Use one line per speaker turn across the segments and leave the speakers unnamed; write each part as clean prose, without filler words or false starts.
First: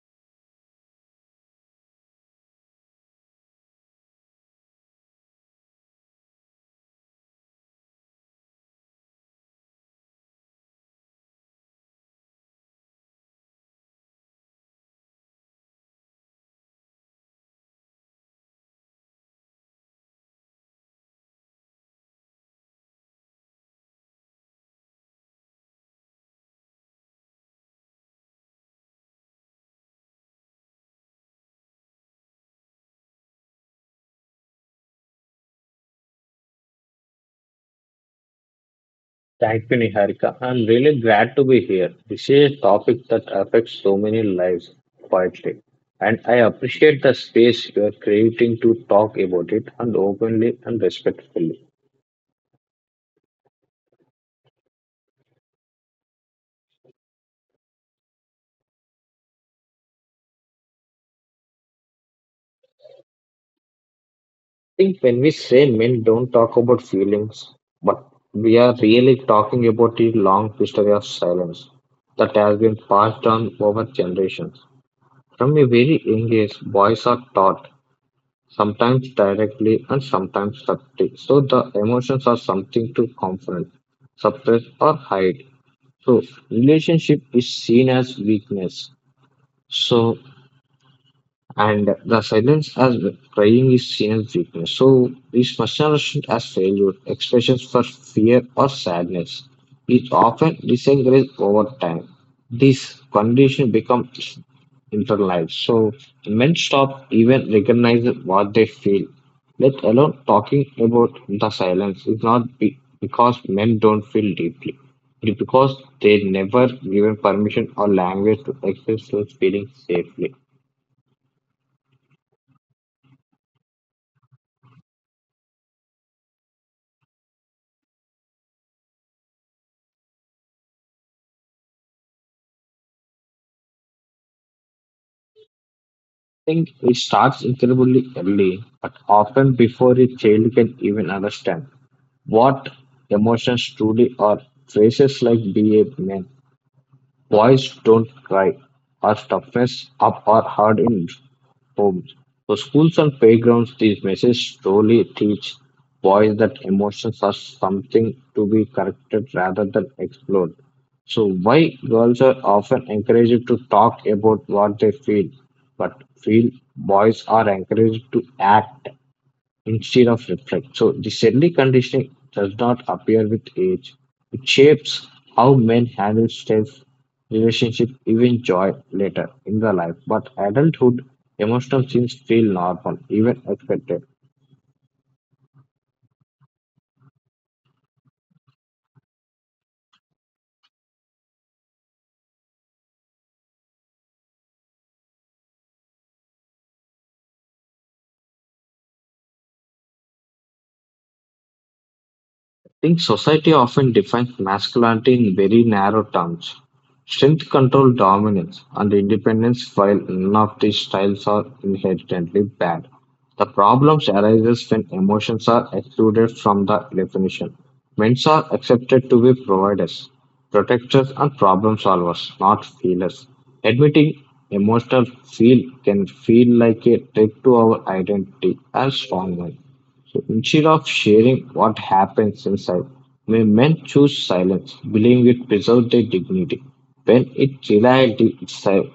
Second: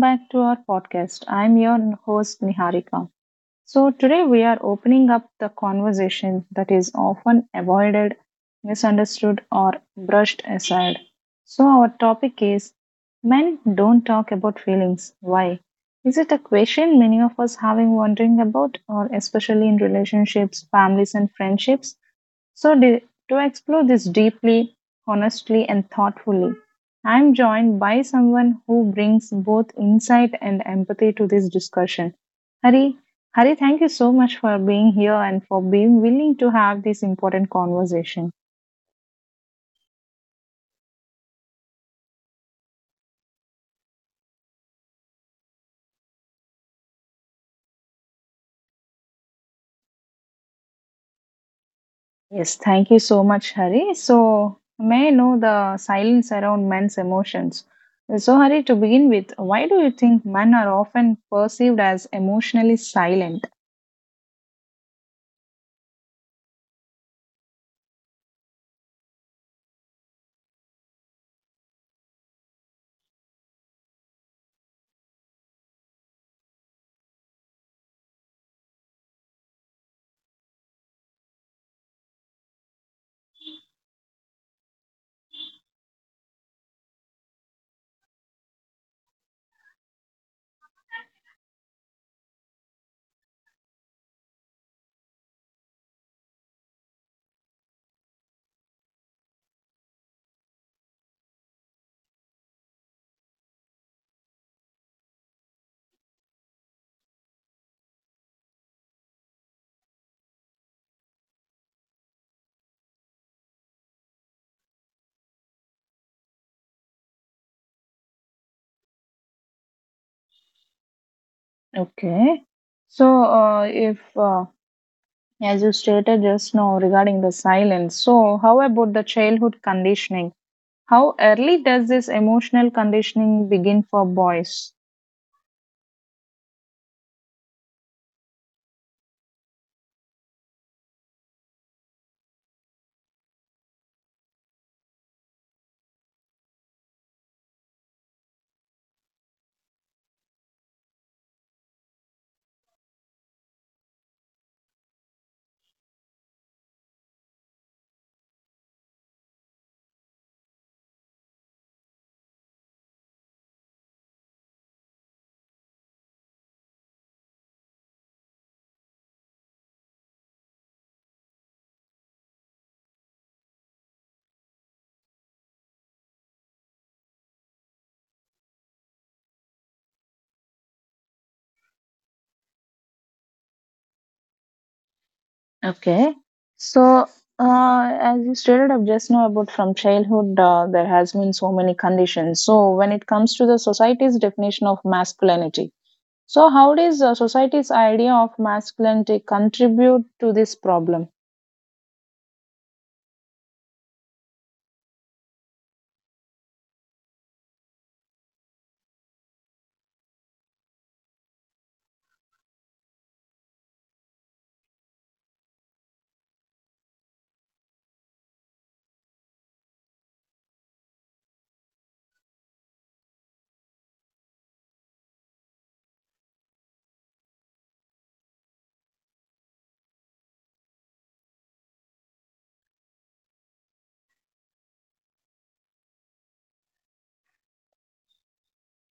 back to our podcast. I'm your host, Niharika. So, today we are opening up the conversation that is often avoided, misunderstood, or brushed aside. So, our topic is Men Don't Talk About Feelings. Why? Is it a question many of us have been wondering about, or especially in relationships, families, and friendships? So, to explore this deeply, honestly, and thoughtfully, I'm joined by someone who brings both insight and empathy to this discussion. Hari, Hari, thank you so much for being here and for being willing to have this important conversation.
Thank you, Niharika. I'm really glad to be here. This is a topic that affects so many lives quietly. And I appreciate the space you are creating to talk about it and openly and respectfully.
Yes, thank you so much, Hari. So, may I know the silence around men's emotions? So, Hari, to begin with, why do you think men are often perceived as emotionally silent?
I think when we say men don't talk about feelings, but we are really talking about a long history of silence that has been passed on over generations. From a very young age, boys are taught sometimes directly and sometimes subtly. So the emotions are something to confront, suppress, or hide. So relationship is seen as weakness. So and the silence as crying is seen as weakness. So it's misunderstood as failure. Expressions for fear or sadness is often disencouraged over time. This condition becomes internalized. So men stop even recognizing what they feel. Let alone talking about the silence. Is not because men don't feel deeply. It's because they never given permission or language to express those feelings safely.
Okay. So, if As you stated just now regarding the silence, so how about the childhood conditioning? How early does this emotional conditioning begin for boys?
I think it starts incredibly early, but often before a child can even understand what emotions truly are. Phrases like be a man, Boys Don't Cry are toughest up or hard in homes. So schools and playgrounds these messages slowly teach boys that emotions are something to be corrected rather than explored. So why girls are often encouraged to talk about what they feel, but feel boys are encouraged to act instead of reflect. So descending conditioning does not appear with age. It shapes how men handle stress, relationship, even joy later in the life. But adulthood, emotional things feel normal, even expected.
Okay, so as you stated up just now about from childhood, there has been so many conditions. So when it comes to the society's definition of masculinity, so how does society's idea of masculinity contribute to this problem?
I think society often defines masculinity in very narrow terms: strength, control, dominance, and independence. While none of these styles are inherently bad, the problems arises when emotions are excluded from the definition. Men are accepted to be providers, protectors, and problem solvers, not feelers. Admitting emotional feel can feel like a threat to our identity as strong men. So instead of sharing what happens inside, may men choose silence, believing it preserves their dignity. When in reality itself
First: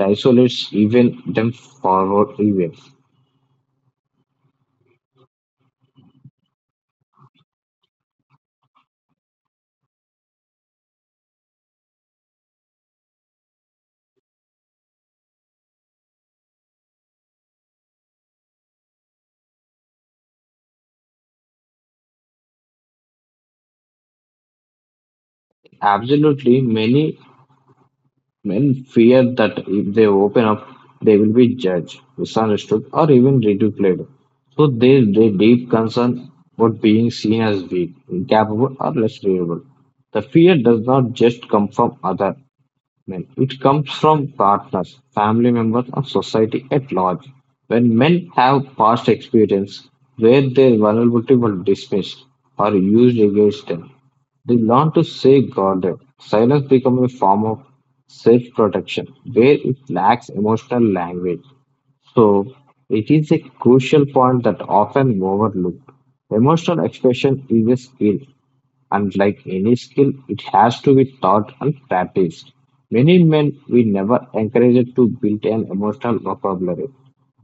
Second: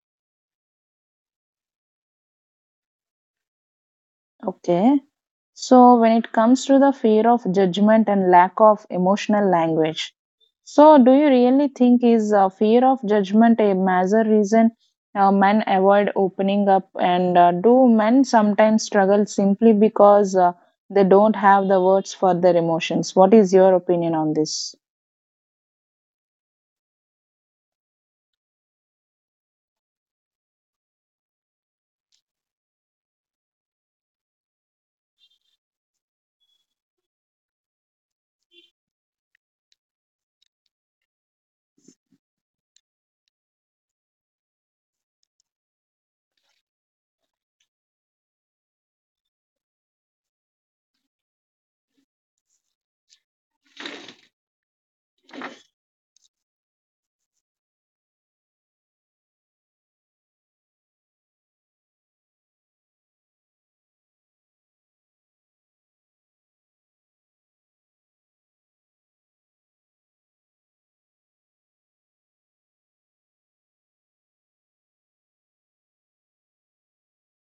isolates even them forward events.
Okay. So, when it comes to the fear of judgment and lack of emotional language, so do you really think is fear of judgment a major reason men avoid opening up? And do men sometimes struggle simply because they don't have the words for their emotions? What is your opinion on this?
Absolutely, many men fear that if they open up, they will be judged, misunderstood, or even ridiculed. So their deep concern about being seen as weak, incapable, or less reliable. The fear does not just come from others, men. It comes from partners, family members, or society at large. When men have past experience where their vulnerability was dismissed or used against them, they learn to safeguard it. Silence becomes a form of self protection where it lacks emotional language. So, it is a crucial point that often overlooked. Emotional expression is a skill, and like any skill, it has to be taught and practiced. Many men we never encourage to build an emotional vocabulary.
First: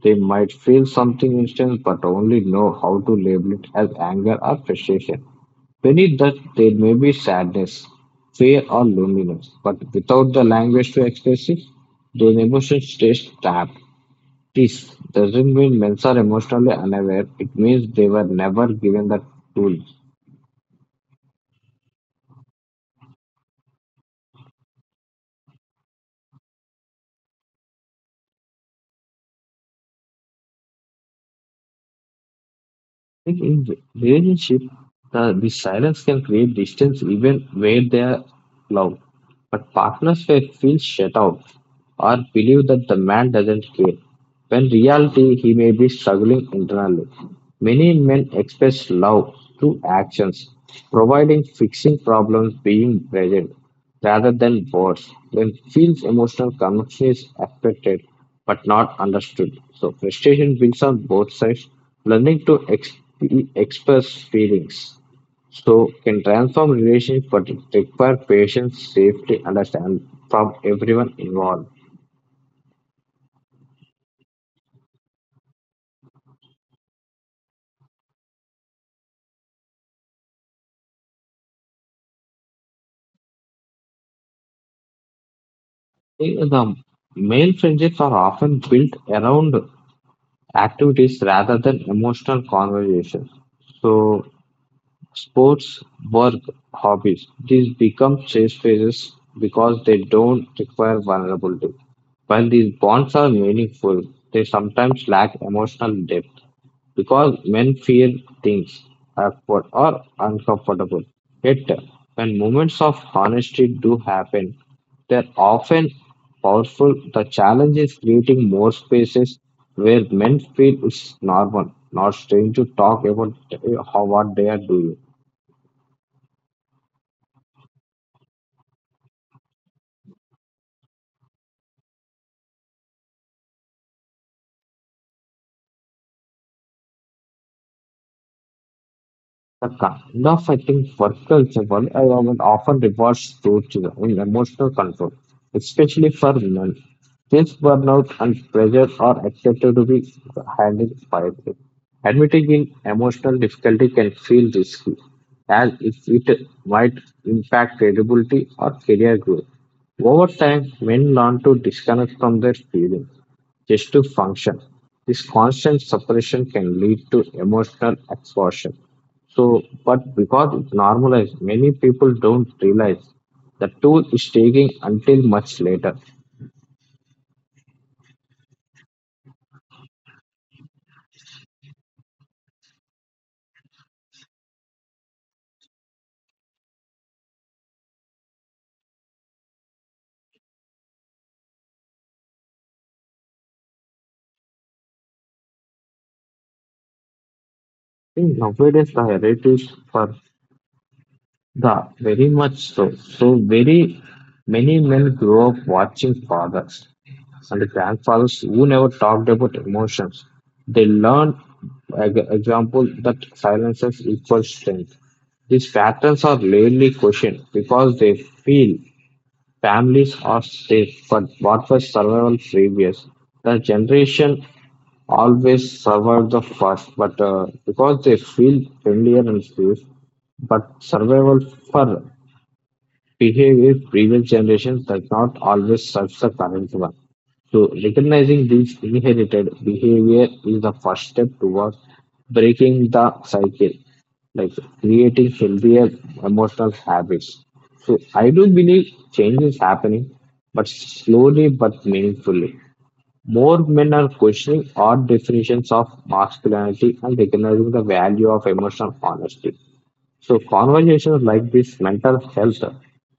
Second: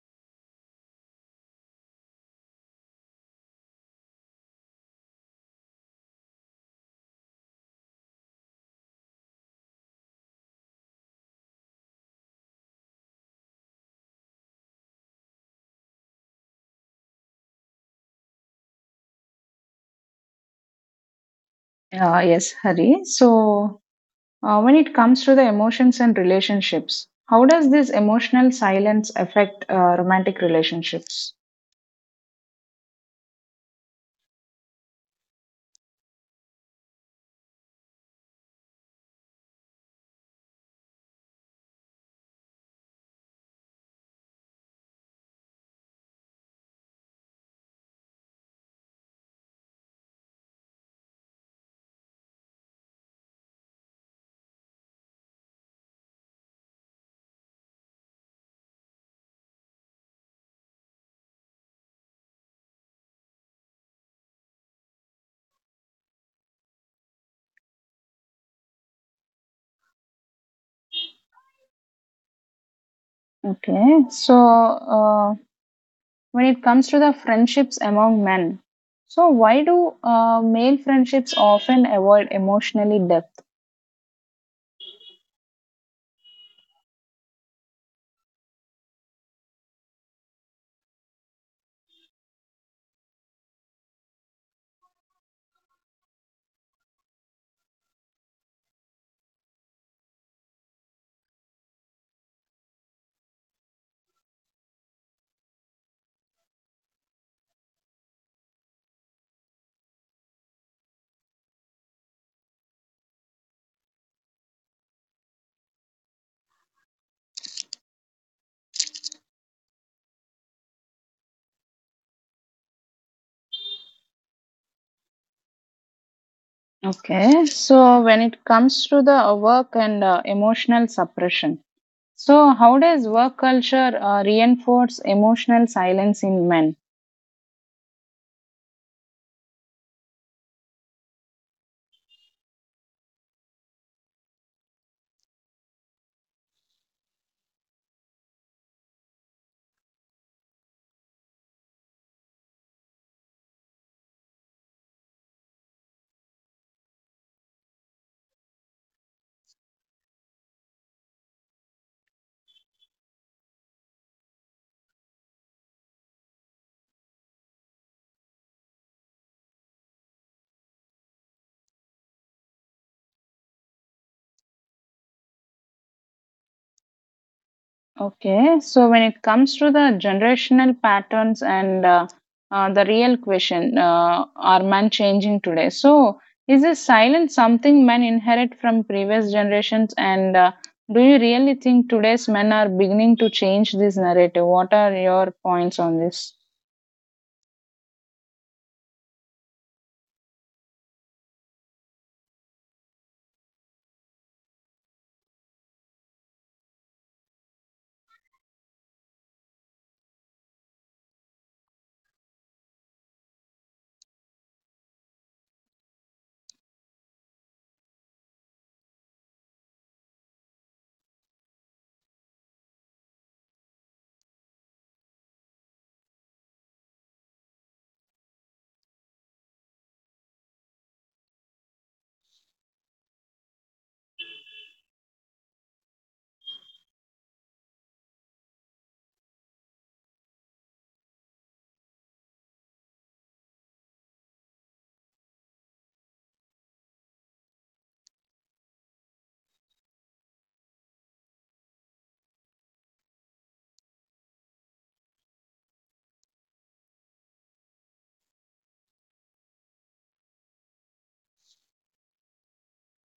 They might feel something instant but only know how to label it as anger or frustration. Beneath that, there may be sadness, fear, or loneliness, but without the language to express it, those emotions stay trapped. This doesn't mean men are emotionally unaware, it means they were never given the tool.
Yes, Hari. So, when it comes to the emotions and relationships, how does this emotional silence affect romantic relationships?
Like in relationship, the silence can create distance even where they are loved. But partners may feel shut out or believe that the man doesn't care. When reality he may be struggling internally. Many men express love through actions, providing, fixing problems, being present rather than words. When feels emotional connection is expected but not understood. So frustration builds on both sides. Learning to express feelings so can transform relationship, but it require patience, safety, understand from everyone involved.
Okay, so uh, when it comes to the friendships among men, so why do male friendships often avoid emotionally depth?
The male friendships are often built around activities rather than emotional conversations. So, sports, work, hobbies, these become safe spaces because they don't require vulnerability. While these bonds are meaningful, they sometimes lack emotional depth because men fear things awkward or uncomfortable. Yet, when moments of honesty do happen, they're often powerful. The challenge is creating more spaces where men feel it's normal, not strange to talk about how what they are doing.
Okay, so when it comes to the work and emotional suppression, so how does work culture reinforce emotional silence in men?
The kind of, I think, worker environment often rewards in emotional control, especially for women. This burnout and pressure are expected to be handled quietly. Admitting in emotional difficulty can feel risky, as it might impact credibility or career growth. Over time, men learn to disconnect from their feelings just to function. This constant suppression can lead to emotional exhaustion, so, but because it's normalized, many people don't realize the tool is taking until much later.
Okay, so when it comes to the generational patterns and the real question, are man changing today? So, is this silence something men inherit from previous generations? And do you really think today's men are beginning to change this narrative? What are your points on this?
In nowadays, the narratives for the very much so. So, very many men grow up watching fathers and grandfathers who never talked about emotions. They learn, example, that silences equals strength. These patterns are rarely questioned because they feel families are safe, but what was survival previous? The generation always survived the first, but because they feel familiar and safe, but survival for behavior previous generations does not always serve the current one. So, recognizing these inherited behavior is the first step towards breaking the cycle, like creating healthier emotional habits. So, I do believe change is happening, but slowly but meaningfully. More men are questioning odd definitions of masculinity and recognizing the value of emotional honesty. So, conversations like this, mental health,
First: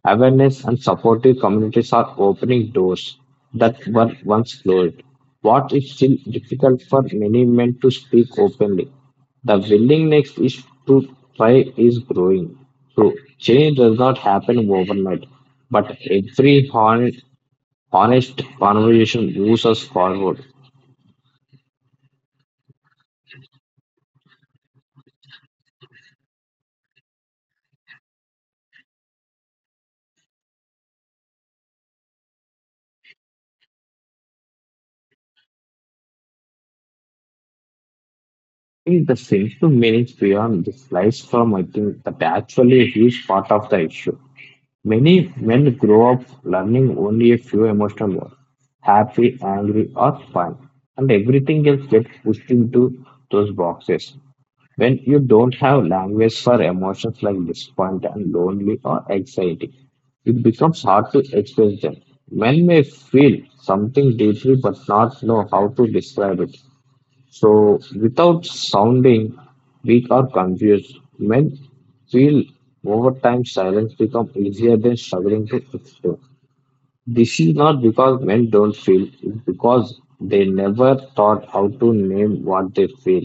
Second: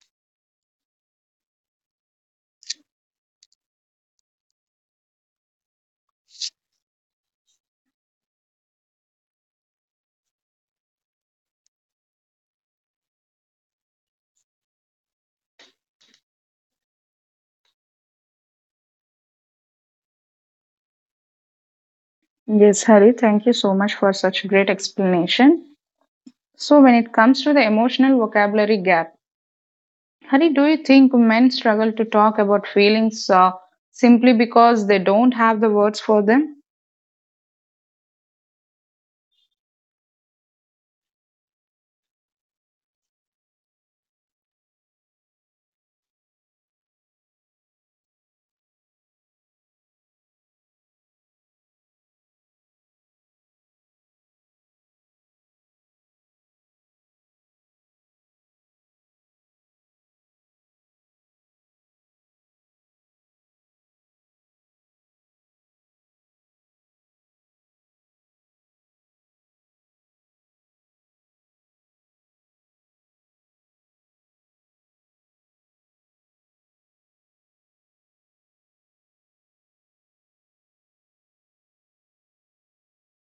awareness, and supportive communities are opening doors that were once closed. What is still difficult for many men to speak openly, the willingness is to try is growing. So, change does not happen overnight, but every honest conversation moves us forward.
Yes, Hari, thank you so much for such great explanation. So, when it comes to the emotional vocabulary gap, Hari, do you think men struggle to talk about feelings simply because they don't have the words for them?
Is the simple meanings beyond this lies from I think that actually a huge part of the issue. Many men grow up learning only a few emotional words: happy, angry, or fun, and everything else gets pushed into those boxes. When you don't have language for emotions like disappointment, lonely, or anxiety, it becomes hard to express them. Men may feel something deeply but not know how to describe it. So, without sounding weak or confused, men feel over time silence becomes easier than struggling to explain. This is not because men don't feel, it's because they never thought how to name what they feel.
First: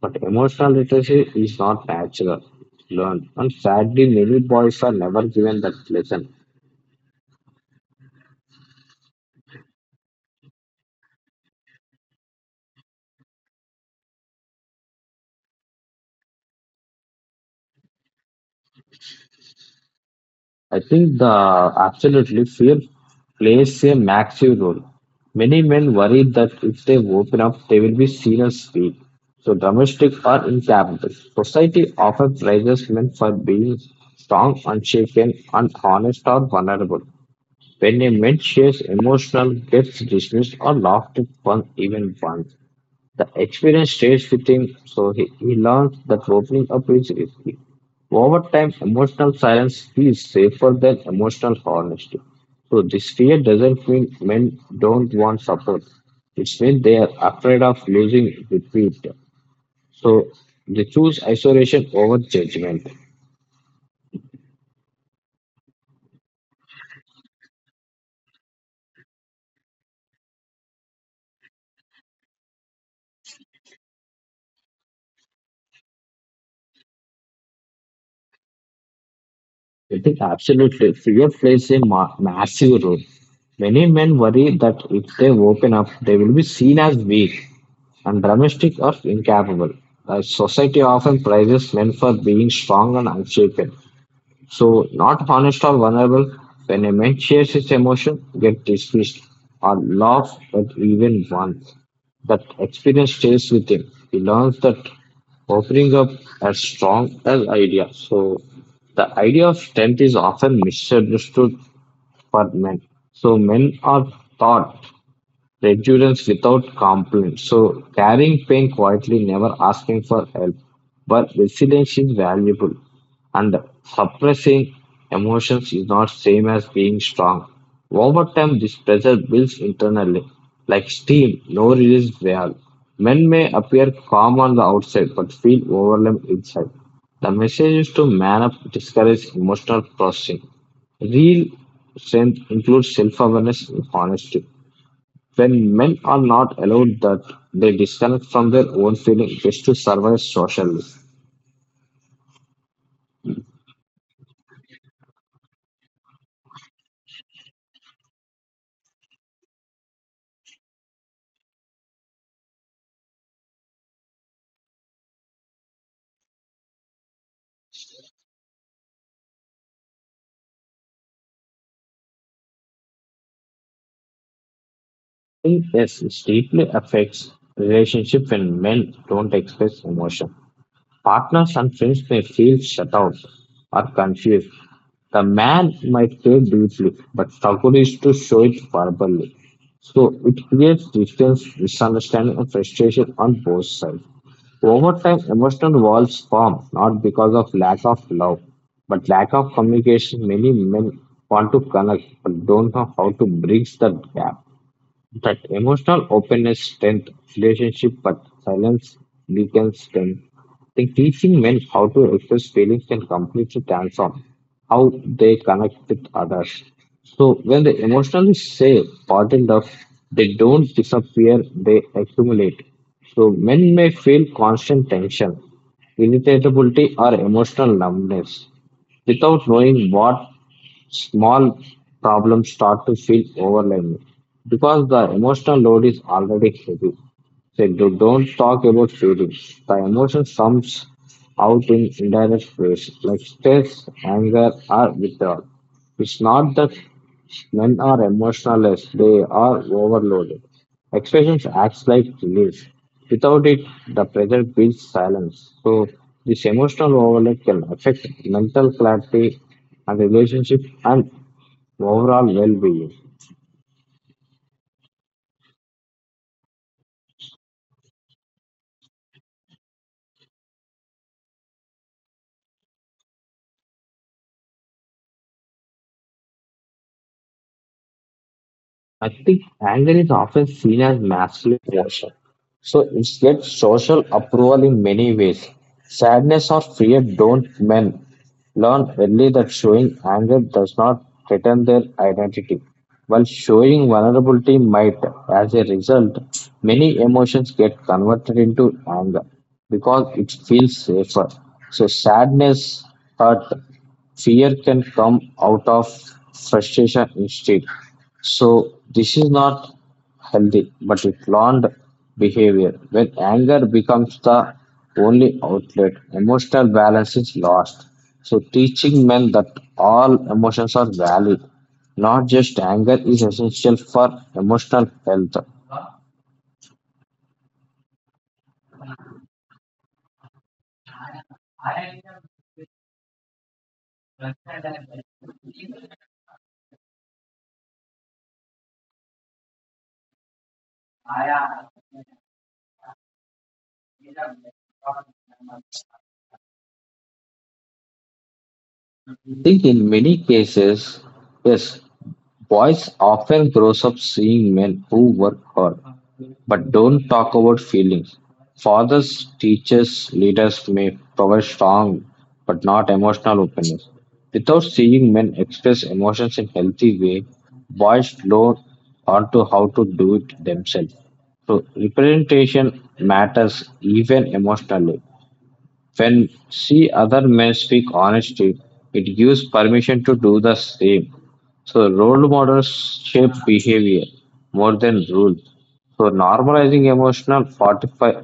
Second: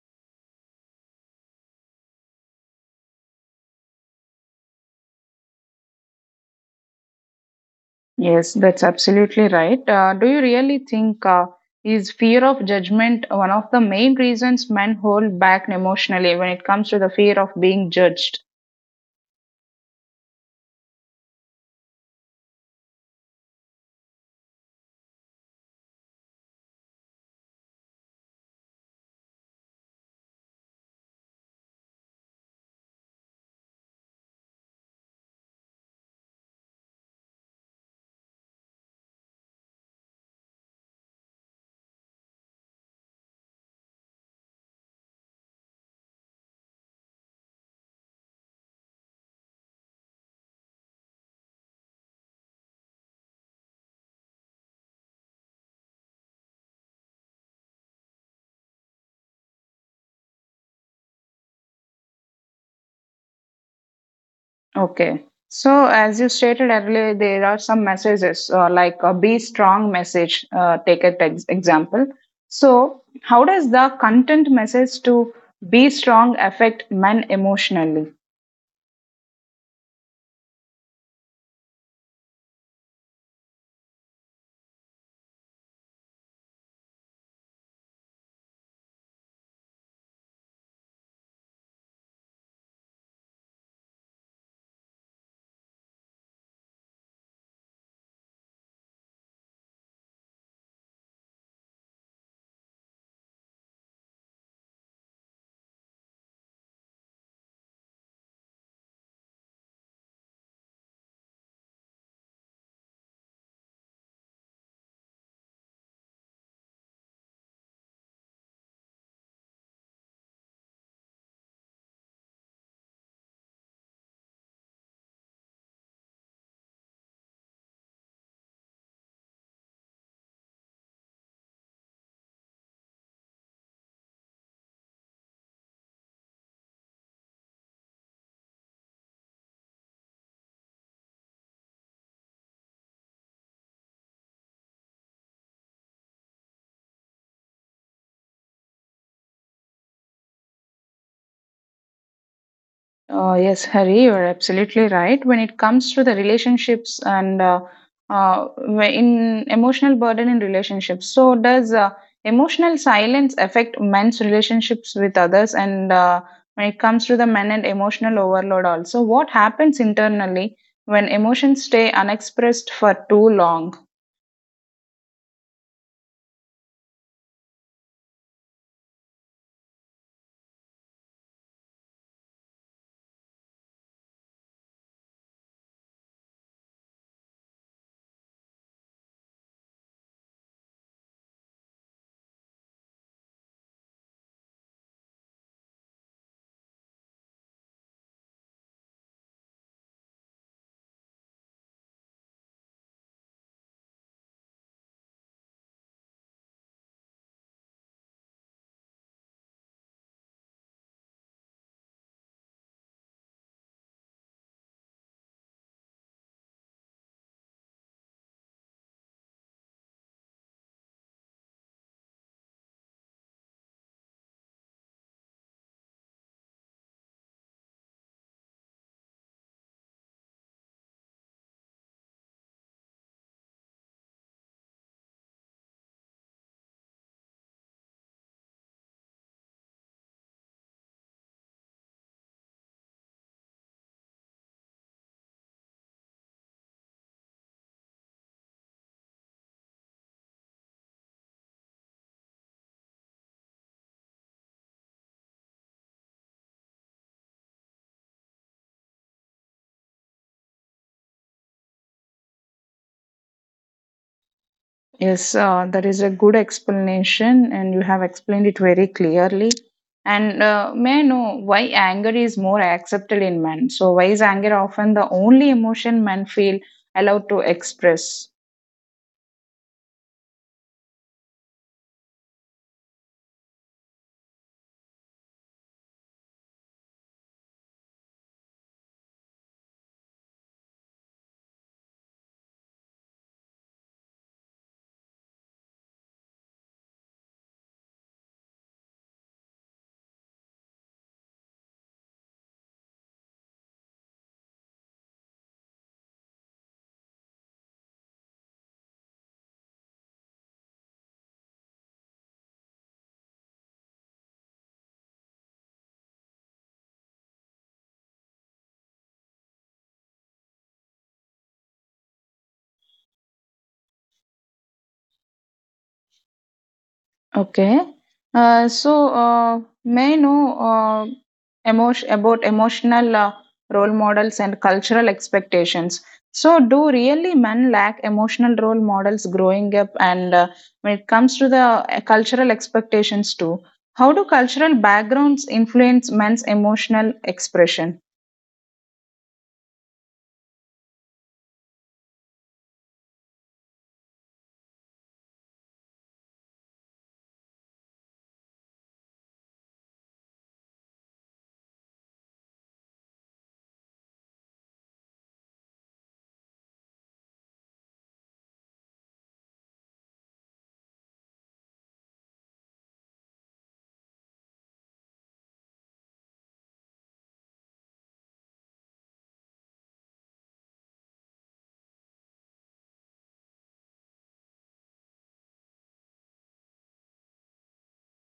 But emotional literacy is not natural, learned, and sadly, many boys are never given that lesson.
Yes, that's absolutely right. Do you really think is fear of judgment one of the main reasons men hold back emotionally when it comes to the fear of being judged?
I think the absolutely fear plays a massive role. Many men worry that if they open up, they will be seen as weak, so domestic or incapable. Society often praises men for being strong, unshaken, and honest or vulnerable. When a man shares emotional, gets dismissed or laughed at, one even once. The experience stays with him, so he learns that opening up is risky. Over time, emotional silence feels safer than emotional honesty. So this fear doesn't mean men don't want support. It means they are afraid of losing repeat. So they choose isolation over judgment.
Okay. So, as you stated earlier, there are some messages like a be strong message. Take it example. So, how does the content message to be strong affect men emotionally?
I think absolutely fear plays a massive role. Many men worry that if they open up, they will be seen as weak, and domestic are incapable. Society often prizes men for being strong and unshaken. So, not honest or vulnerable, when a man shares his emotion, get dismissed or laughed at even once. That experience stays with him. He learns that opening up as strong as idea. So, the idea of strength is often misunderstood for men. So, men are taught recurrence without complaint. So carrying pain quietly, never asking for help. But resilience is valuable. And suppressing emotions is not same as being strong. Over time, this pressure builds internally. Like steam, no release valve. Men may appear calm on the outside but feel overwhelmed inside. The message is to man up, discourage emotional processing. Real strength includes self awareness and honesty. When men are not allowed that, they disconnect from their own feeling just to survive socially. I
Yes, Hari, you're absolutely right. When it comes to the relationships and in emotional burden in relationships, so does emotional silence affect men's relationships with others? And when it comes to the men and emotional overload, also, what happens internally when emotions stay unexpressed for too long?
think yes, it deeply affects relationship when men don't express emotion. Partners and friends may feel shut out or confused. The man might care deeply, but struggle is to show it verbally. So it creates distance, misunderstanding, and frustration on both sides. Over time, emotional walls form not because of lack of love, but lack of communication. Many men want to connect but don't know how to bridge the gap. That emotional openness strengthens relationship, but silence weakens them. I think teaching men how to express feelings can completely transform how they connect with others. So when they emotionally say pardoned up, they don't disappear, they accumulate. So men may feel constant tension, irritability or emotional numbness without knowing what small problems start to feel overwhelming because the emotional load is already heavy. So don't talk about feelings. The emotion comes out in indirect ways like stress, anger, or withdrawal. It's not that men are emotionless, they are overloaded. Expressions acts like relief. Without it, the pressure builds silence. So this emotional overload can affect mental clarity and relationship and overall well-being.
Yes, that is a good explanation, and you have explained it very clearly. And may I know why anger is more accepted in men? So, why is anger often the only emotion men feel allowed to express?
I think anger is often seen as masculine emotion, so it gets social approval in many ways. Sadness or fear don't men learn early that showing anger does not threaten their identity, while showing vulnerability might. As a result, many emotions get converted into anger because it feels safer. So sadness, hurt, fear can come out of frustration instead. So this is not healthy, but it's learned behavior. When anger becomes the only outlet, emotional balance is lost. So teaching men that all emotions are valid, not just anger, is essential for emotional health. I
Okay. Uh, so, may I know emotion about emotional role models and cultural expectations. So, do really men lack emotional role models growing up? And when it comes to the cultural expectations too, how do cultural backgrounds influence men's emotional expression?
think in many cases, yes, boys often grows up seeing men who work hard but don't talk about feelings. Fathers, teachers, leaders may provide strong but not emotional openness. Without seeing men express emotions in healthy way, boys learn onto how to do it themselves. So representation matters even emotionally. When see other men speak honesty, it gives permission to do the same. So role models shape behavior more than rules. So normalizing emotional fortify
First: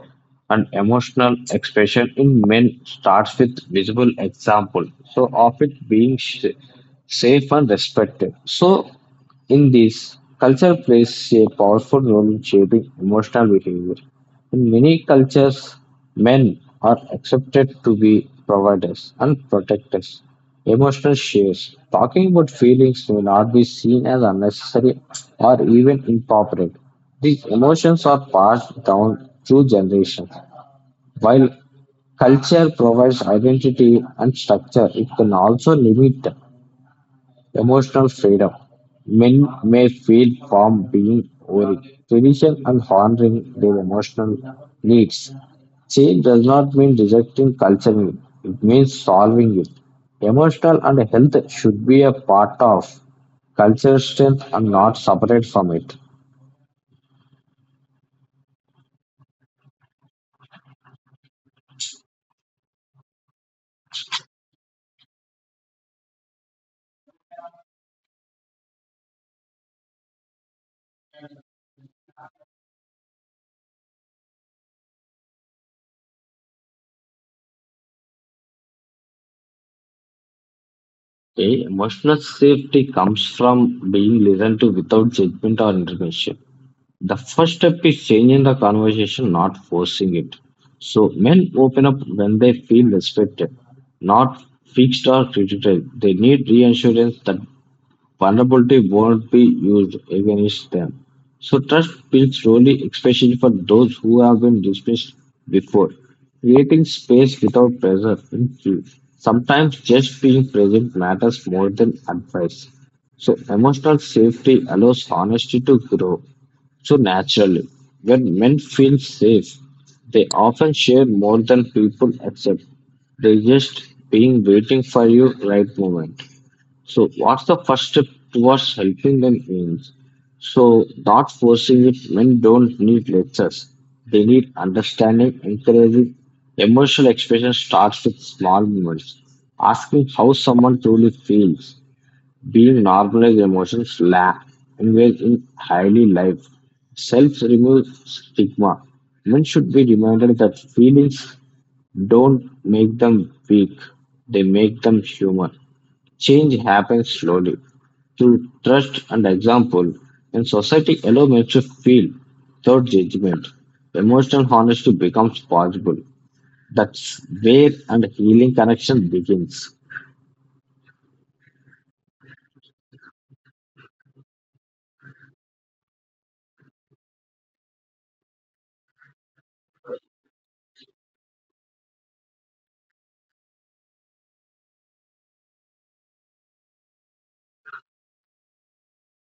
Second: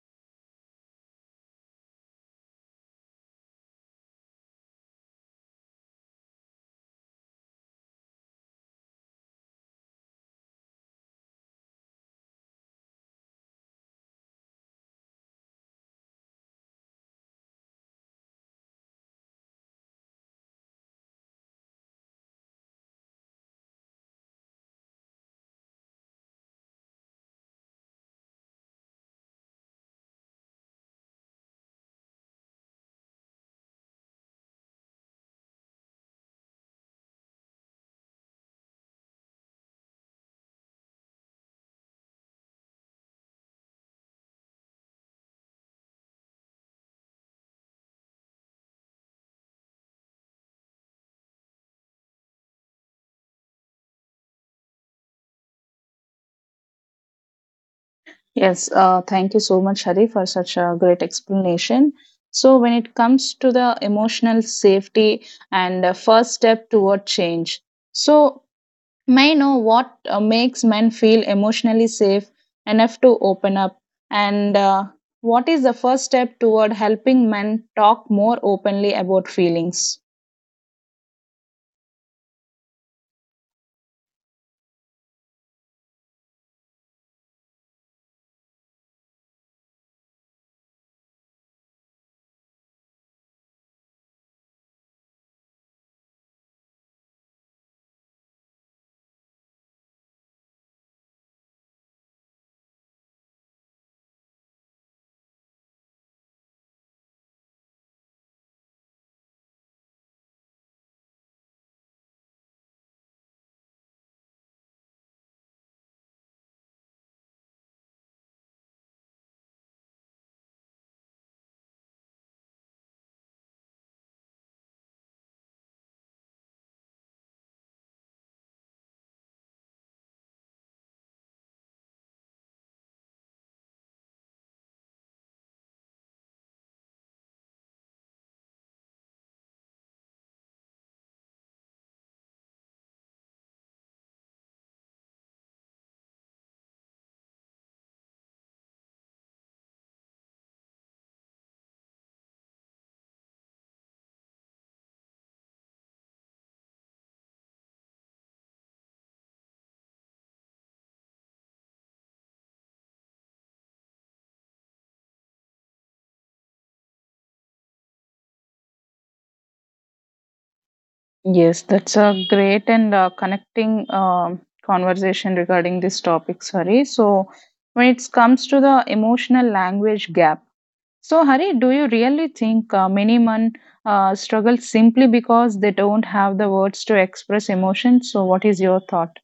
and emotional expression in men starts with visible example. So of it being safe and respected. So in this culture plays a powerful role in shaping emotional behavior. In many cultures, men are accepted to be providers and protectors. Emotional shares. Talking about feelings may not be seen as unnecessary or even inappropriate. These emotions are passed down through generations. While culture provides identity and structure, it can also limit emotional freedom. Men may feel from being worried, tradition, and honoring their emotional needs. Change does not mean rejecting culture, it means solving it. Emotional and health should be a part of culture strength and not separate from it.
Yes, thank you so much, Hari, for such a great explanation. So, when it comes to the emotional safety and first step toward change, so may I know what makes men feel emotionally safe enough to open up, and what is the first step toward helping men talk more openly about feelings?
Okay, emotional safety comes from being listened to without judgment or intervention. The first step is changing the conversation, not forcing it. So men open up when they feel respected, not fixed or critical. They need reassurance that vulnerability won't be used against them. So trust builds slowly, especially for those who have been dismissed before. Creating space without pressure. Influence. Sometimes just being present matters more than advice. So emotional safety allows honesty to grow so naturally, when men feel safe, they often share more than people accept. They just being waiting for your right moment. So what's the first step towards helping them is? So not forcing it men don't need lectures. They need understanding, encouraging. Emotional expression starts with small moments. Asking how someone truly feels being normalized emotions laugh, engage in highly life. Self remove stigma. Men should be reminded that feelings don't make them weak, they make them human. Change happens slowly through trust and example, and society allows men to feel without judgment. Emotional honesty becomes possible. That's where and healing connection begins.
Yes, that's a great and connecting conversation regarding this topic, Hari. So, when it comes to the emotional language gap, so Hari, do you really think many men struggle simply because they don't have the words to express emotion? So, what is your thought?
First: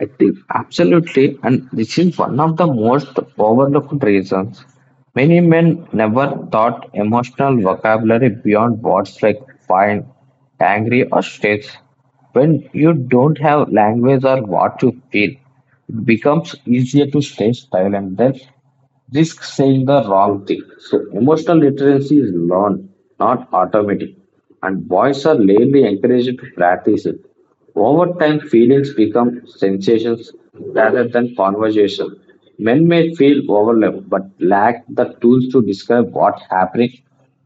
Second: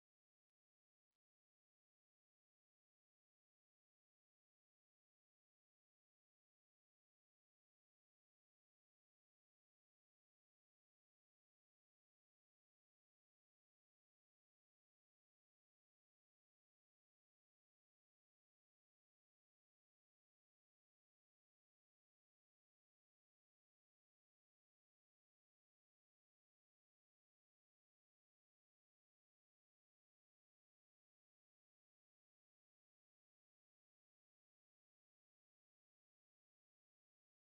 I think absolutely, and this is one of the most overlooked reasons. Many men never thought emotional vocabulary beyond words like fine, angry, or stressed. When you don't have language or what you feel, it becomes easier to stay silent. Then risk saying the wrong thing. So emotional literacy is learned, not automatic. And boys are rarely encouraged to practice it. Over time, feelings become sensations rather than conversation. Men may feel overwhelmed but lack the tools to describe what's happening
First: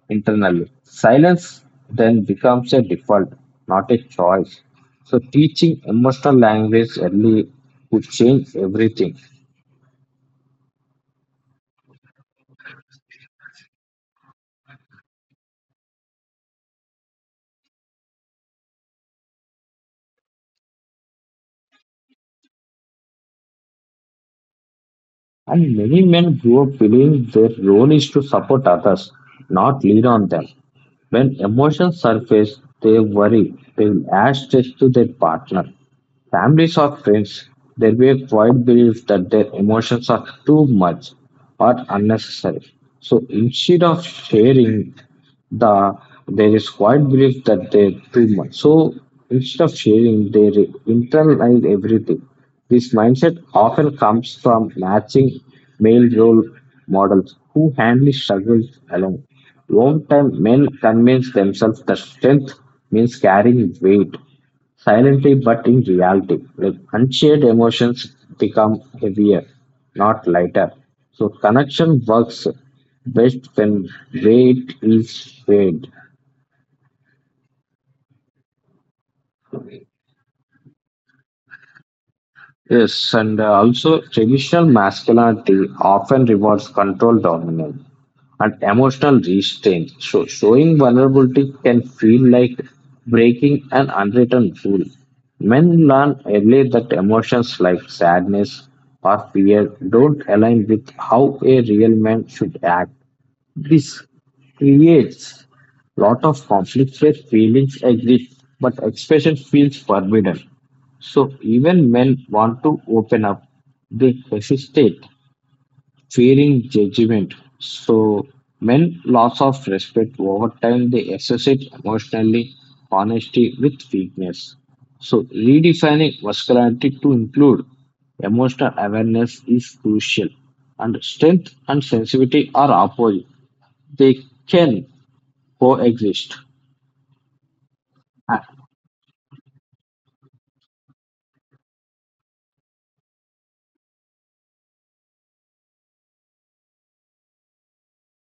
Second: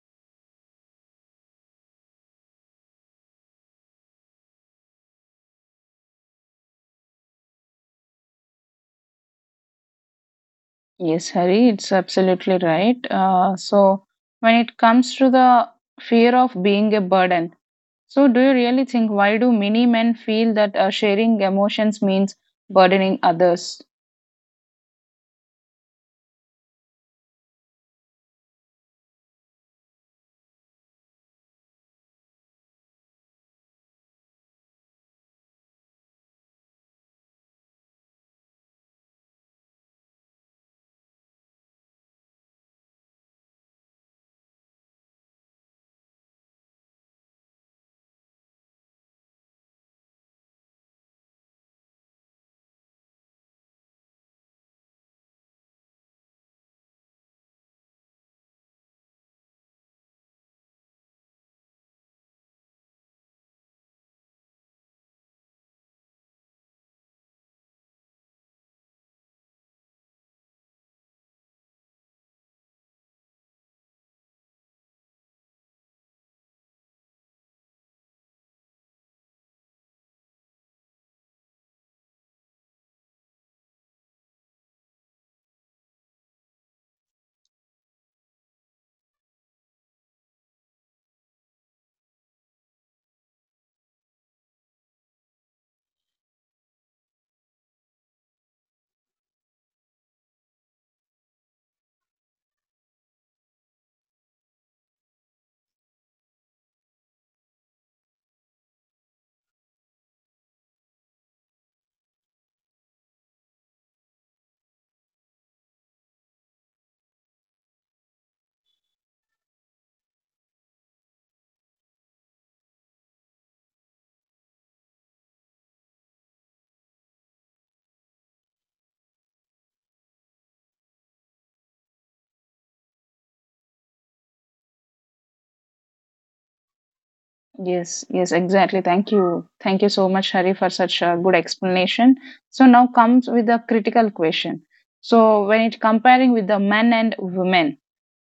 internally. Silence then becomes a default, not a choice. So teaching emotional language early could change everything.
Yes, Hari, it's absolutely right. When it comes to the fear of being a burden, so, do you really think why do many men feel that sharing emotions means burdening others?
And many men grow up feeling their role is to support others, not lead on them. When emotions surface, they worry, they will add stress to their partner. Families or friends, there will be a quiet belief that their emotions are too much or unnecessary. So instead of sharing, the there is quite belief that they too much. So instead of sharing, they internalize everything. This mindset often comes from matching male role models who handle struggles alone. Long time men convince themselves that strength means carrying weight, silently but in reality. Like unshared emotions become heavier, not lighter. So connection works best when weight is shared. Yes, and also traditional masculinity often rewards control dominance and emotional restraint. So showing vulnerability can feel like breaking an unwritten rule. Men learn early that emotions like sadness or fear don't align with how a real man should act. This creates lot of conflicts where feelings exist, but expression feels forbidden. So even men want to open up, they hesitate, fearing judgment. So men loss of respect over time they associate emotionally honesty with weakness. So redefining masculinity to include emotional awareness is crucial. And strength and sensitivity are opposite. They can coexist.
Yes, yes, exactly. Thank you. Thank you so much, Hari, for such a good explanation. So, now comes with a critical question. So, when it comparing with the men and women,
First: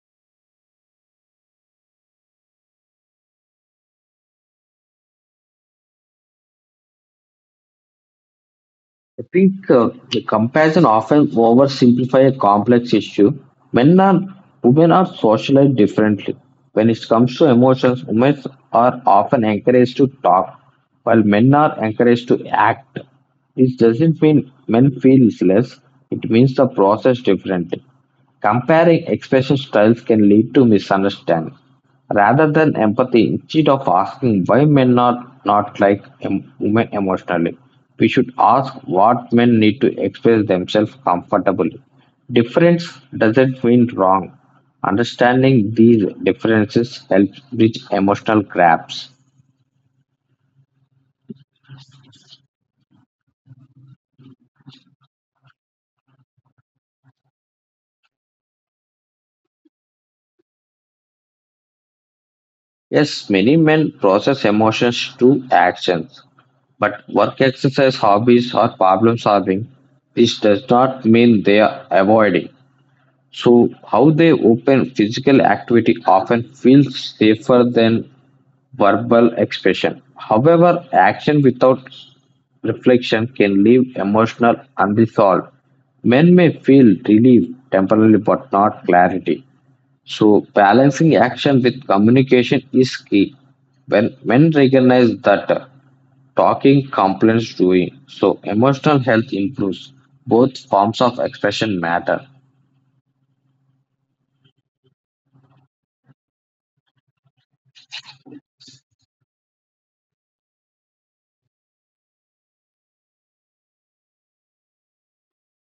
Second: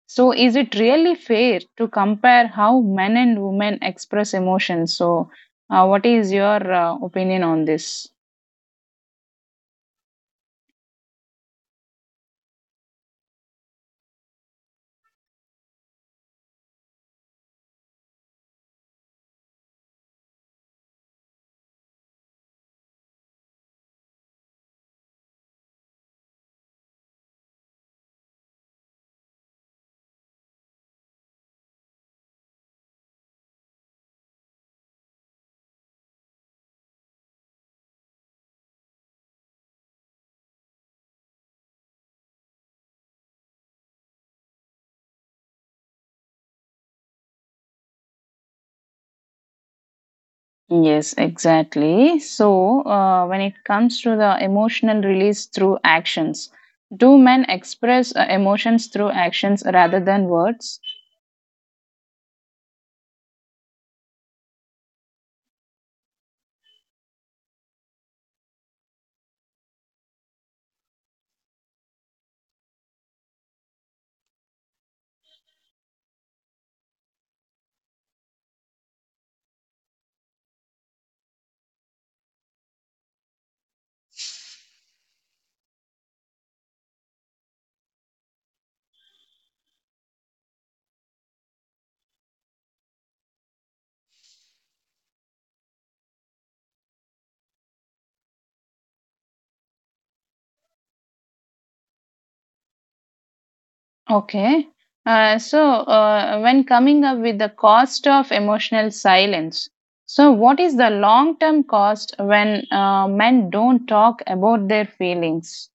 so is it really fair to compare how men and women express emotions? So, what is your opinion on this?
I think the comparison often oversimplify a complex issue. Men and women are socialized differently. When it comes to emotions, women are often encouraged to talk, while men are encouraged to act. This doesn't mean men feel less, it means the process differently. Comparing expression styles can lead to misunderstanding. Rather than empathy, instead of asking why men are not like women emotionally, we should ask what men need to express themselves comfortably. Difference doesn't mean wrong. Understanding these differences helps bridge emotional gaps.
Yes, exactly. So, when it comes to the emotional release through actions, do men express emotions through actions rather than words?
Yes, many men process emotions through actions, but work exercise hobbies or problem solving this does not mean they are avoiding. So, how they open physical activity often feels safer than verbal expression. However, action without reflection can leave emotional unresolved. Men may feel relief temporarily but not clarity. So, balancing action with communication is key. When men recognize that talking complements doing, so emotional health improves. Both forms of expression matter.
Okay. When coming up with the cost of emotional silence, so what is the long term cost when men don't talk about their feelings?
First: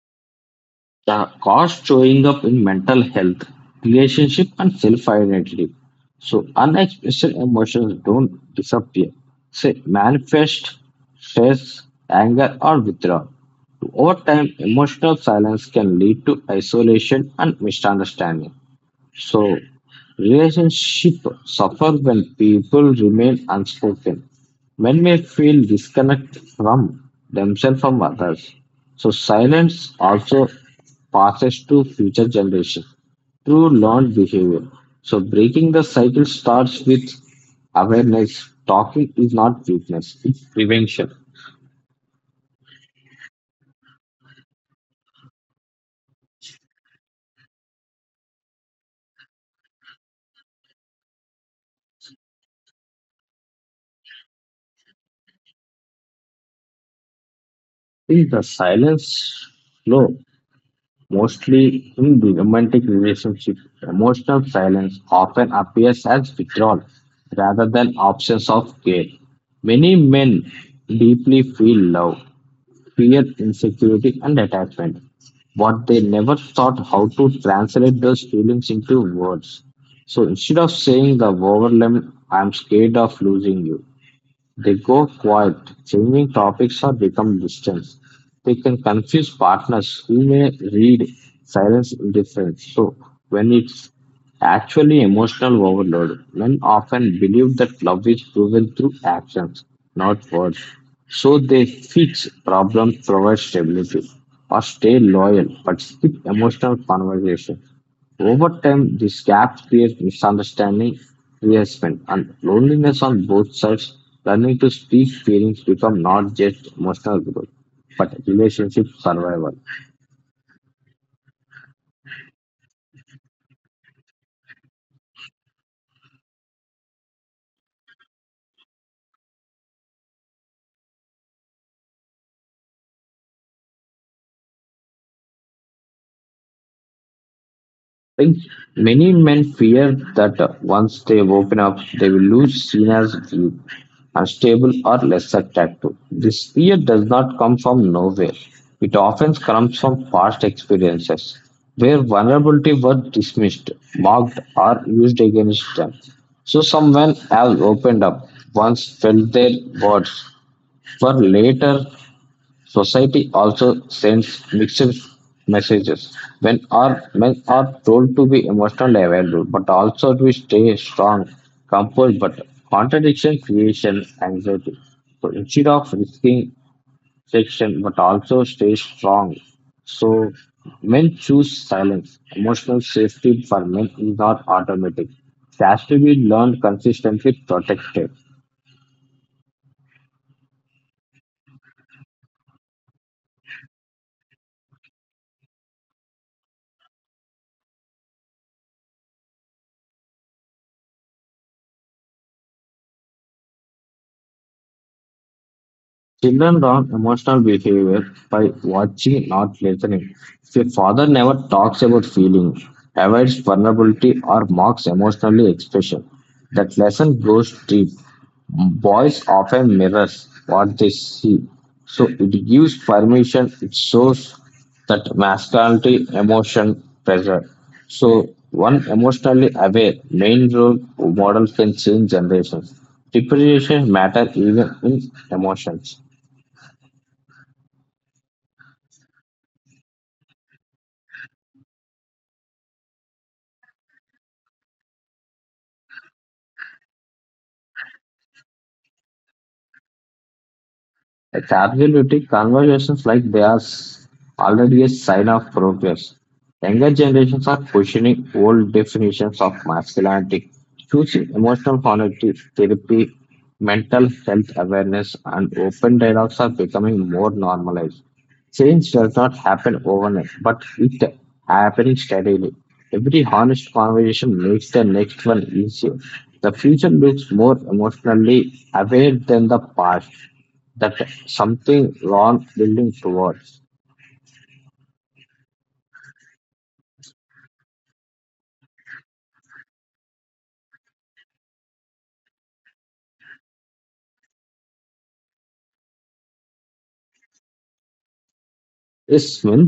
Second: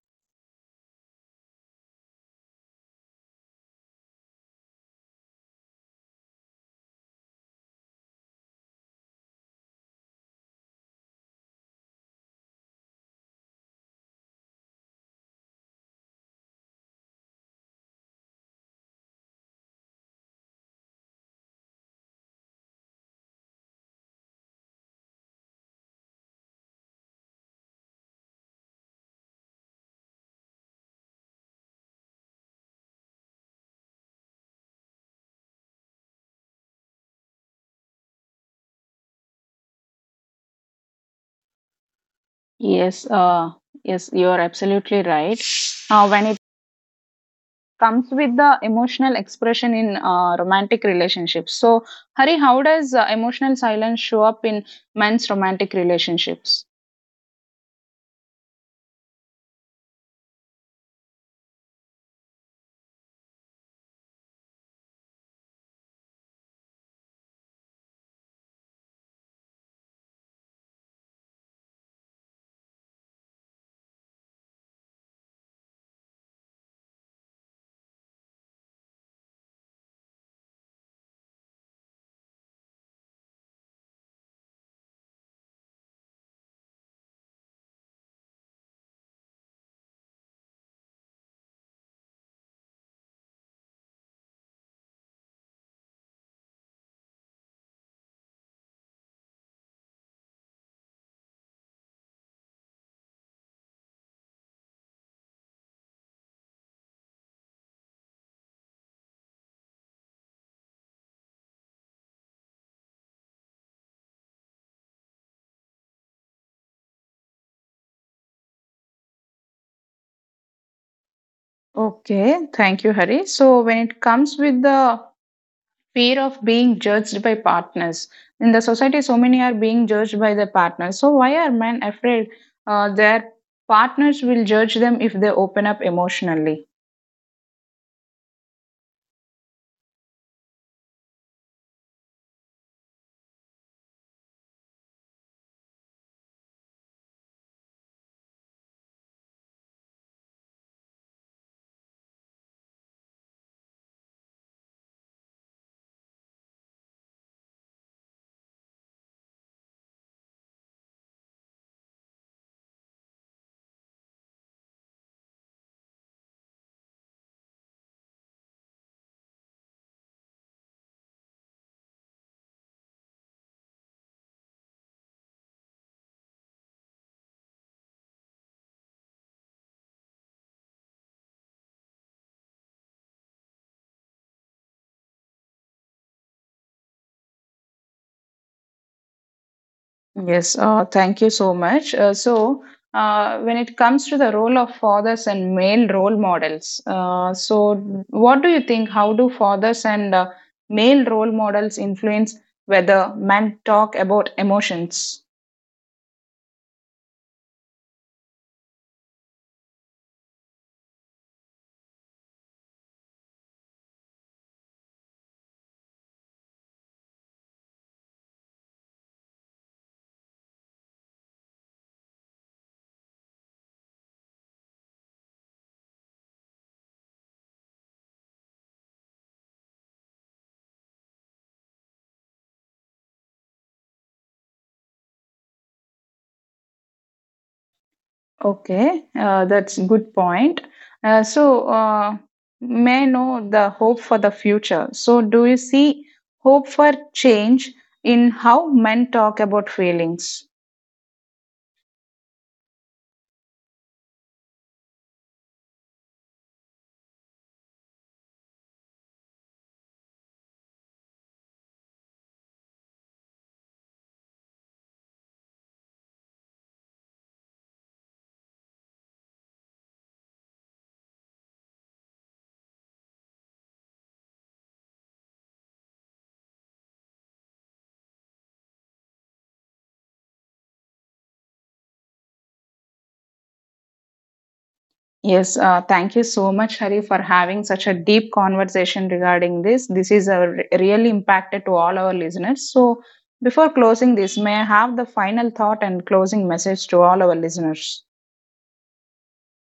The cost showing up in mental health, relationship, and self identity. So, unexpressed emotions don't disappear, they manifest stress, anger, or withdrawal. Over time, emotional silence can lead to isolation and misunderstanding. So, relationship suffer when people remain unspoken. Men may feel disconnect from themselves from others. So, silence also passes to future generations through learned behavior. So, breaking the cycle starts with awareness. Talking is not weakness; it's prevention.
Yes, yes, you are absolutely right. When it comes with the emotional expression in romantic relationships. So, Hari, how does emotional silence show up in men's romantic relationships?
In the silence flow mostly in the romantic relationship, emotional silence often appears as withdrawal rather than absence of care. Many men deeply feel love, fear, insecurity, and attachment, but they never thought how to translate those feelings into words. So instead of saying the overwhelming, I'm scared of losing you, they go quiet, changing topics or become distant. They can confuse partners who may read silence indifference. So, when it's actually emotional overload, men often believe that love is proven through actions, not words. So, they fix problems, provide stability, or stay loyal but skip emotional conversation. Over time, this gap creates misunderstanding, resentment, and loneliness on both sides. Learning to speak feelings become not just emotional growth, but relationship survival.
Okay, thank you, Hari. So, when it comes with the fear of being judged by partners, in the society, so many are being judged by their partners. So, why are men afraid their partners will judge them if they open up emotionally?
Like many men fear that once they open up, they will lose seen as weak, unstable, or less attractive. This fear does not come from nowhere. It often comes from past experiences where vulnerability was dismissed, mocked, or used against them. So, someone has opened up, once felt their words were later. Society also sends mixed messages. When are men are told to be emotionally available, but also to stay strong, composed, but contradiction creation anxiety. So instead of risking section, but also stay strong. So men choose silence. Emotional safety for men is not automatic. It has to be learned consistently protected.
Yes, thank you so much. When it comes to the role of fathers and male role models, so what do you think? How do fathers and male role models influence whether men talk about emotions?
Children learn emotional behavior by watching, not listening. If a father never talks about feeling, avoids vulnerability, or mocks emotionally expression, that lesson goes deep. Boys often mirrors what they see, so it gives permission. It shows that masculinity, emotion, pressure. So one emotionally aware main role model can change generations. Preparation matter even in emotions.
Okay, that's good point. Uh, so, uh, may I know the hope for the future. So, do you see hope for change in how men talk about feelings?
It's absolutely conversations like already a sign of progress. Younger generations are questioning old definitions of masculinity, choosing emotional honesty, therapy, mental health awareness, and open dialogues are becoming more normalized. Change does not happen overnight, but it happening steadily. Every honest conversation makes the next one easier. The future looks more emotionally aware than the past that something wrong building towards
Yes, thank you so much, Hari, for having such a deep conversation regarding this. This is a really impacted to all our listeners. So, before closing this, may I have the final thought and closing message to all our listeners?
is when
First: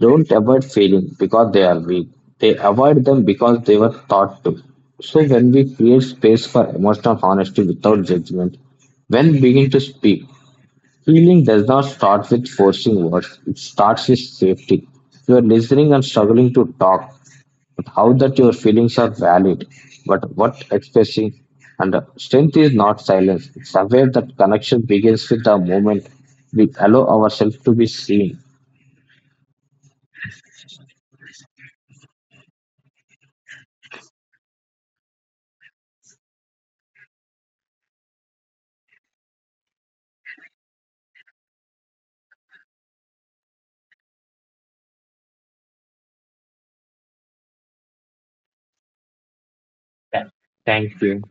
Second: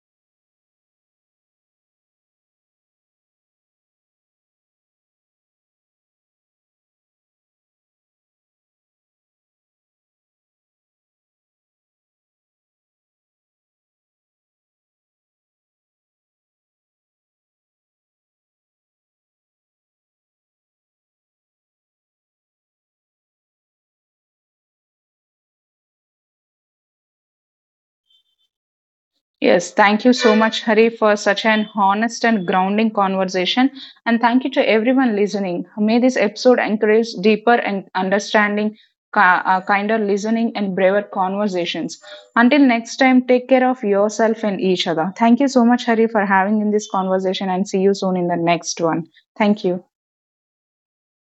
don't avoid failing because they are weak. They avoid them because they were taught to. So when we create space for emotional honesty without judgment, when we begin to speak, healing does not start with forcing words. It starts with safety. You are listening and struggling to talk. How that your feelings are valid, but what expressing and strength is not silence. It's aware that connection begins with the moment we allow ourselves to be seen.
Yes, thank you so much, Hari, for such an honest and grounding conversation. And thank you to everyone listening. May this episode encourage deeper and understanding, kinder listening, and braver conversations. Until next time, take care of yourself and each other. Thank you so much, Hari, for having in this conversation, and see you soon in the next one. Thank you.
Thank you.